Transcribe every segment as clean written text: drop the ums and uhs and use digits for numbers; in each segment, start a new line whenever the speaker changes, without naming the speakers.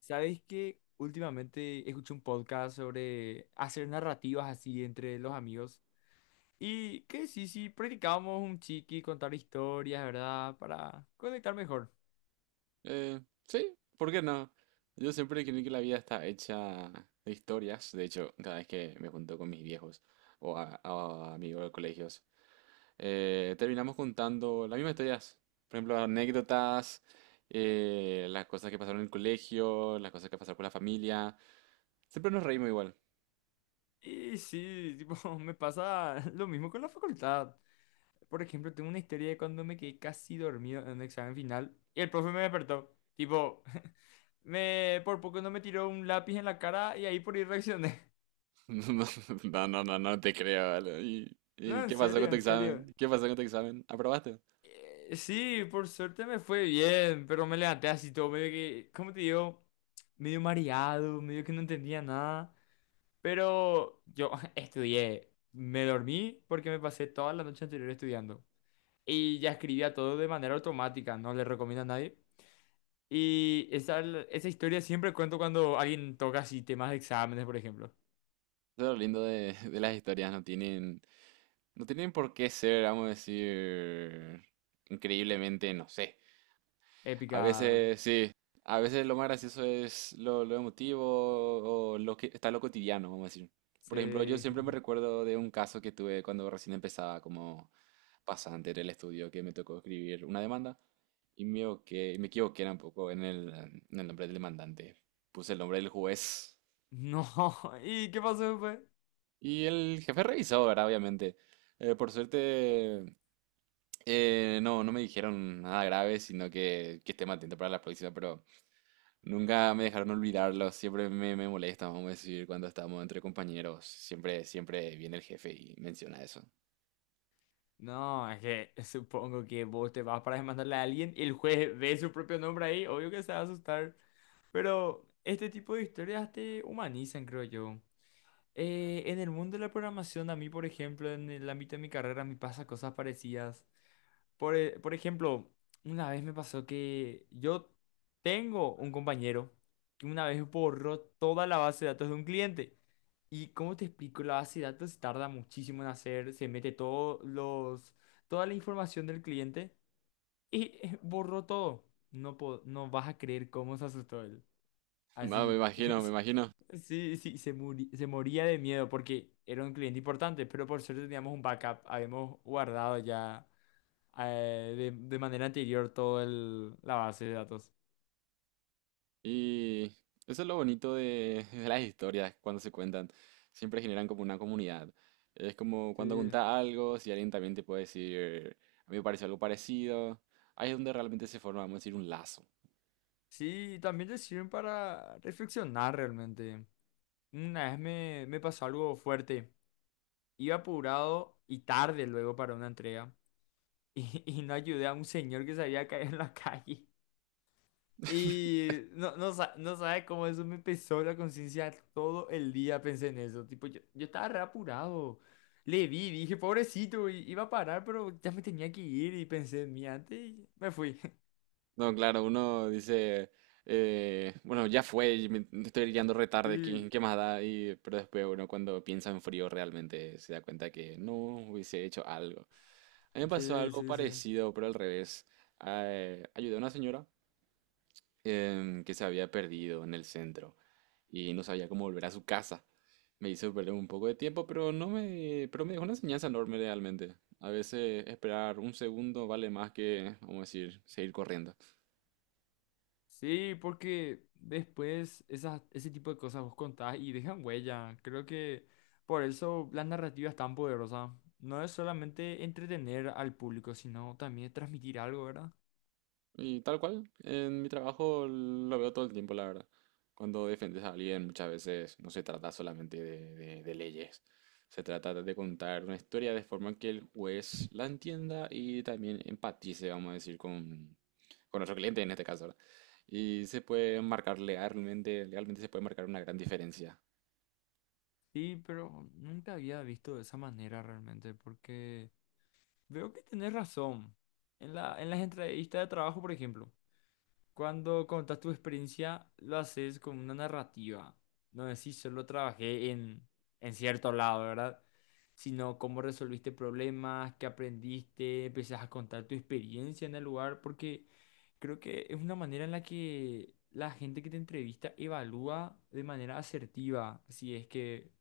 ¿Sabes que Últimamente escuché un podcast sobre hacer narrativas así entre los amigos. Y que sí, sí, practicábamos un chiqui, contar historias, ¿verdad? Para conectar mejor.
Eh, sí, ¿por qué no? Yo siempre creí que la vida está hecha de historias. De hecho, cada vez que me junto con mis viejos o a amigos de colegios, terminamos contando las mismas historias. Por ejemplo, anécdotas, las cosas que pasaron en el colegio, las cosas que pasaron con la familia. Siempre nos reímos igual.
Y sí, tipo, me pasa lo mismo con la facultad. Por ejemplo, tengo una historia de cuando me quedé casi dormido en un examen final y el profe me despertó. Tipo, me por poco no me tiró un lápiz en la cara y ahí por ahí reaccioné.
No, no, no, no te creo. Ale. ¿Y,
No,
y
en
qué pasó con
serio,
tu
en serio.
examen? ¿Qué pasó con tu examen? ¿Aprobaste? Eso
Sí, por suerte me fue bien, pero me levanté así todo, medio que, ¿cómo te digo? Medio mareado, medio que no entendía nada. Pero yo estudié, me dormí porque me pasé toda la noche anterior estudiando. Y ya escribía todo de manera automática, no le recomiendo a nadie. Y esa historia siempre cuento cuando alguien toca así temas de exámenes, por ejemplo.
es lo lindo de las historias, no tienen. No tienen por qué ser, vamos a decir, increíblemente, no sé. A
Épica.
veces sí, a veces lo más gracioso es lo emotivo o lo que está lo cotidiano, vamos a decir. Por ejemplo, yo
Sí.
siempre me recuerdo de un caso que tuve cuando recién empezaba como pasante en el estudio, que me tocó escribir una demanda y me equivoqué un poco en en el nombre del demandante. Puse el nombre del juez
No, ¿y qué pasó después?
y el jefe revisó, ¿verdad? Obviamente. Por suerte, no, no me dijeron nada grave, sino que esté más atento para la próxima, pero nunca me dejaron olvidarlo, siempre me, me molesta, vamos a decir, cuando estamos entre compañeros, siempre, siempre viene el jefe y menciona eso.
No, es que supongo que vos te vas para demandarle a alguien y el juez ve su propio nombre ahí, obvio que se va a asustar, pero este tipo de historias te humanizan, creo yo. En el mundo de la programación, a mí, por ejemplo, en el ámbito de mi carrera, me pasa cosas parecidas. Por ejemplo, una vez me pasó que yo tengo un compañero que una vez borró toda la base de datos de un cliente. Y cómo te explico, la base de datos si tarda muchísimo en hacer, se mete todos los, toda la información del cliente y borró todo. No, no vas a creer cómo se asustó él.
No, me
Así,
imagino, me
es-
imagino.
sí, sí, se moría de miedo porque era un cliente importante, pero por suerte teníamos un backup, habíamos guardado ya de manera anterior todo el, la base de datos.
Y eso es lo bonito de, de las historias cuando se cuentan, siempre generan como una comunidad. Es como cuando
Sí,
contás algo, si alguien también te puede decir, a mí me pareció algo parecido, ahí es donde realmente se forma, vamos a decir, un lazo.
sí, y también te sirven para reflexionar realmente. Una vez me, me pasó algo fuerte. Iba apurado y tarde luego para una entrega y no ayudé a un señor que se había caído en la calle. Y no, no, no sabe cómo eso me pesó la conciencia todo el día, pensé en eso. Tipo, yo estaba re apurado. Le vi, dije, pobrecito, iba a parar, pero ya me tenía que ir y pensé en mí antes y me fui.
No, claro, uno dice, bueno, ya fue, y me estoy guiando re tarde,
Sí,
¿qué, qué más da? Y, pero después uno cuando piensa en frío realmente se da cuenta que no hubiese hecho algo. A mí me pasó
sí,
algo
sí, sí.
parecido, pero al revés. Ayudé a una señora que se había perdido en el centro y no sabía cómo volver a su casa. Me hizo perder un poco de tiempo, pero no me, pero me dejó una enseñanza enorme realmente. A veces esperar un segundo vale más que, vamos a decir, seguir corriendo.
Sí, porque después esas, ese tipo de cosas vos contás y dejan huella. Creo que por eso las narrativas tan poderosas. No es solamente entretener al público, sino también transmitir algo, ¿verdad?
Y tal cual, en mi trabajo lo veo todo el tiempo, la verdad. Cuando defiendes a alguien, muchas veces no se trata solamente de, de leyes, se trata de contar una historia de forma que el juez la entienda y también empatice, vamos a decir, con nuestro cliente en este caso, ¿verdad? Y se puede marcar legalmente, legalmente se puede marcar una gran diferencia.
Sí, pero nunca había visto de esa manera realmente, porque veo que tenés razón. En la, en las entrevistas de trabajo, por ejemplo. Cuando contas tu experiencia, lo haces con una narrativa. No decís solo trabajé en cierto lado, ¿verdad? Sino cómo resolviste problemas, qué aprendiste, empezás a contar tu experiencia en el lugar, porque creo que es una manera en la que la gente que te entrevista evalúa de manera asertiva si es que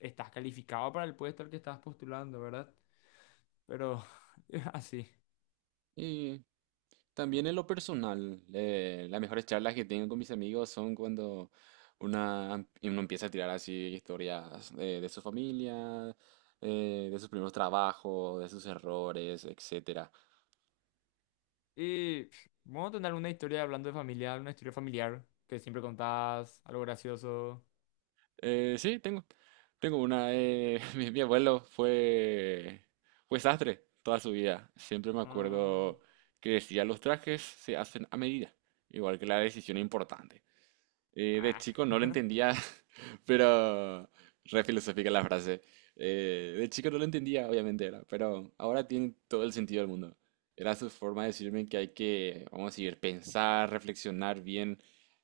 estás calificado para el puesto al que estás postulando, ¿verdad? Pero es así.
También en lo personal, las mejores charlas que tengo con mis amigos son cuando uno empieza a tirar así historias de su familia, de sus primeros trabajos, de sus errores, etcétera.
Y pf, vamos a tener una historia hablando de familia, una historia familiar que siempre contás, algo gracioso.
Sí, tengo, tengo una. Mi mi abuelo fue, fue sastre toda su vida. Siempre me
Mm,
acuerdo que decía, los trajes se hacen a medida, igual que la decisión importante. De
ah.
chico no lo entendía, pero re filosófica la frase. De chico no lo entendía, obviamente era, pero ahora tiene todo el sentido del mundo. Era su forma de decirme que hay que, vamos a decir, pensar, reflexionar bien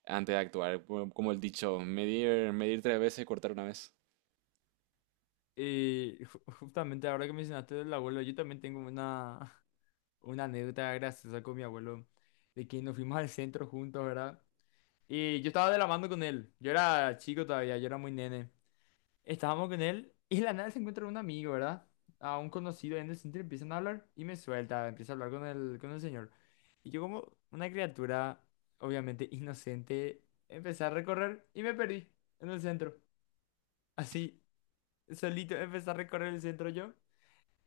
antes de actuar. Como el dicho, medir, medir 3 veces y cortar una vez.
Y justamente ahora que mencionaste del abuelo, yo también tengo una, una anécdota graciosa con mi abuelo, de que nos fuimos al centro juntos, ¿verdad? Y yo estaba de la mano con él, yo era chico todavía, yo era muy nene. Estábamos con él y de la nada se encuentra un amigo, ¿verdad? A un conocido en el centro empiezan a hablar y me suelta, empieza a hablar con el señor. Y yo como una criatura, obviamente inocente, empecé a recorrer y me perdí en el centro. Así, solito empecé a recorrer el centro yo.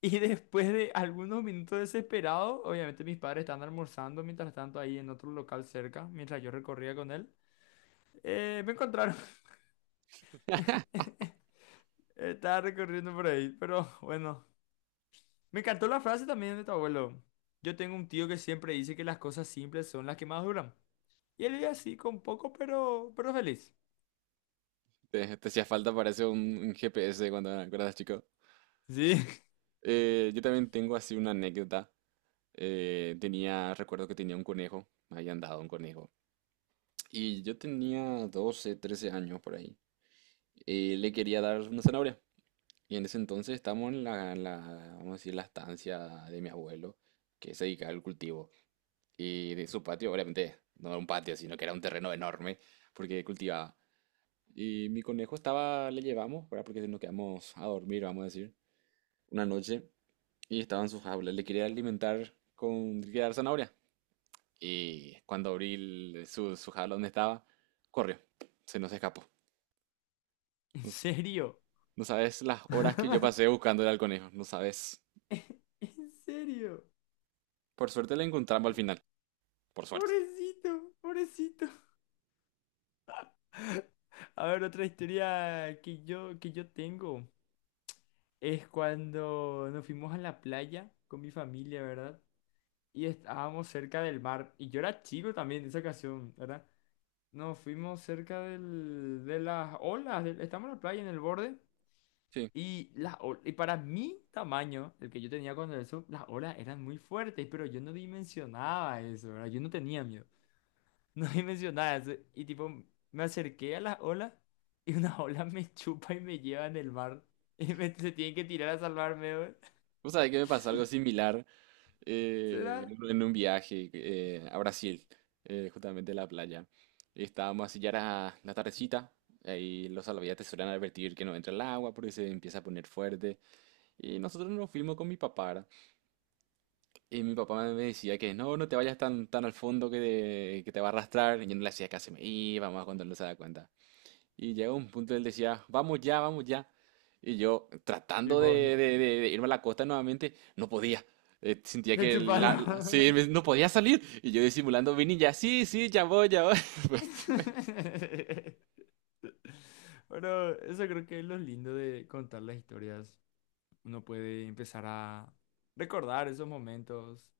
Y después de algunos minutos desesperados, obviamente mis padres estaban almorzando mientras tanto ahí en otro local cerca, mientras yo recorría con él, me encontraron. Estaba recorriendo por ahí, pero bueno. Me encantó la frase también de tu abuelo. Yo tengo un tío que siempre dice que las cosas simples son las que más duran. Y él vive así, con poco, pero feliz.
Te hacía falta, parece un GPS cuando eras chico.
Sí.
Yo también tengo así una anécdota. Tenía, recuerdo que tenía un conejo, me habían dado un conejo. Y yo tenía 12 13 años por ahí. Le quería dar una zanahoria. Y en ese entonces estamos en vamos a decir, la estancia de mi abuelo, que se dedicaba al cultivo. Y de su patio, obviamente, no era un patio, sino que era un terreno enorme, porque cultivaba. Y mi conejo estaba, le llevamos, ¿verdad? Porque nos quedamos a dormir, vamos a decir, una noche. Y estaba en su jaula. Le quería alimentar con, le quería dar zanahoria. Y cuando abrí su, su jaula donde estaba, corrió. Se nos escapó.
¿En serio?
No sabes las horas que yo pasé buscándole al conejo, no sabes.
¿En serio?
Por suerte lo encontramos al final, por suerte.
Pobrecito, pobrecito. A ver, otra historia que yo tengo es cuando nos fuimos a la playa con mi familia, ¿verdad? Y estábamos cerca del mar. Y yo era chico también en esa ocasión, ¿verdad? Nos fuimos cerca del, de las olas, estamos en la playa en el borde
Sí.
y, las, y para mi tamaño, el que yo tenía cuando eso, las olas eran muy fuertes, pero yo no dimensionaba eso, ¿verdad? Yo no tenía miedo, no dimensionaba eso y tipo me acerqué a las olas y una ola me chupa y me lleva en el mar y me, se tienen que tirar a salvarme, güey.
Vos sabés que me pasó algo similar
¿Será?
en un viaje a Brasil, justamente a la playa. Estábamos así ya era la tardecita, ahí los salvavidas te suelen advertir que no entra el agua porque se empieza a poner fuerte. Y nosotros nos fuimos con mi papá, ¿verdad? Y mi papá me decía que no, no te vayas tan, tan al fondo que te va a arrastrar. Y yo no le hacía caso, me iba, más cuando no se da cuenta. Y llega un punto, él decía, vamos ya, vamos ya. Y yo, tratando de,
Tipo,
de irme a la costa nuevamente, no podía. Sentía
me
que
chuparon.
sí, no podía salir. Y yo disimulando, vine y ya, sí, sí, ya voy, ya voy.
Pero eso creo que es lo lindo de contar las historias. Uno puede empezar a recordar esos momentos.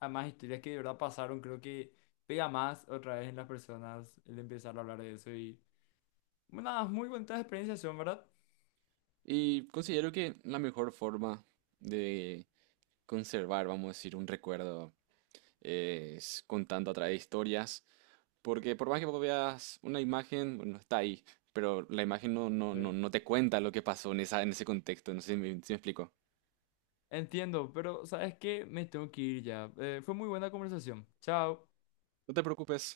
Además, historias que de verdad pasaron, creo que pega más otra vez en las personas el empezar a hablar de eso. Y bueno, nada, muy bonitas experiencias son, ¿verdad?
Y considero que la mejor forma de conservar, vamos a decir, un recuerdo es contando a través de historias. Porque por más que vos veas una imagen, bueno, está ahí. Pero la imagen no, no, no,
Sí.
no te cuenta lo que pasó en esa, en ese contexto. No sé si me explico.
Entiendo, pero ¿sabes qué? Me tengo que ir ya. Fue muy buena conversación. Chao.
No te preocupes.